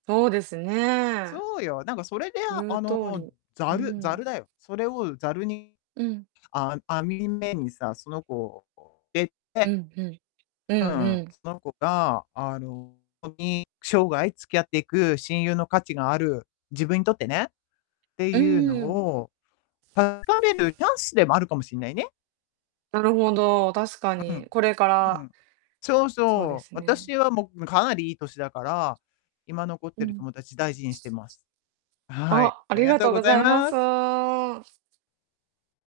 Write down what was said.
そうですね。そうよ、なんかそれであ言うあの、通りざうるざるん。だよ。それをざるにうん。あ網目にさ、その子をでうてん、ふん。ううんうん、ん。その子があの、ほんとに生涯付き合っていく親友の価値のある自分にとってね、ってういうのん。を、確かめるチャンスでもあるかもしんないね。なるほど、確かうに、ん。これかうらん。そうそうでそう、すね。私はもうかなりいい歳だから、今残っうてるん。友達大事にしてます。はい、あ、あありりががとうとうごございざいまます。す。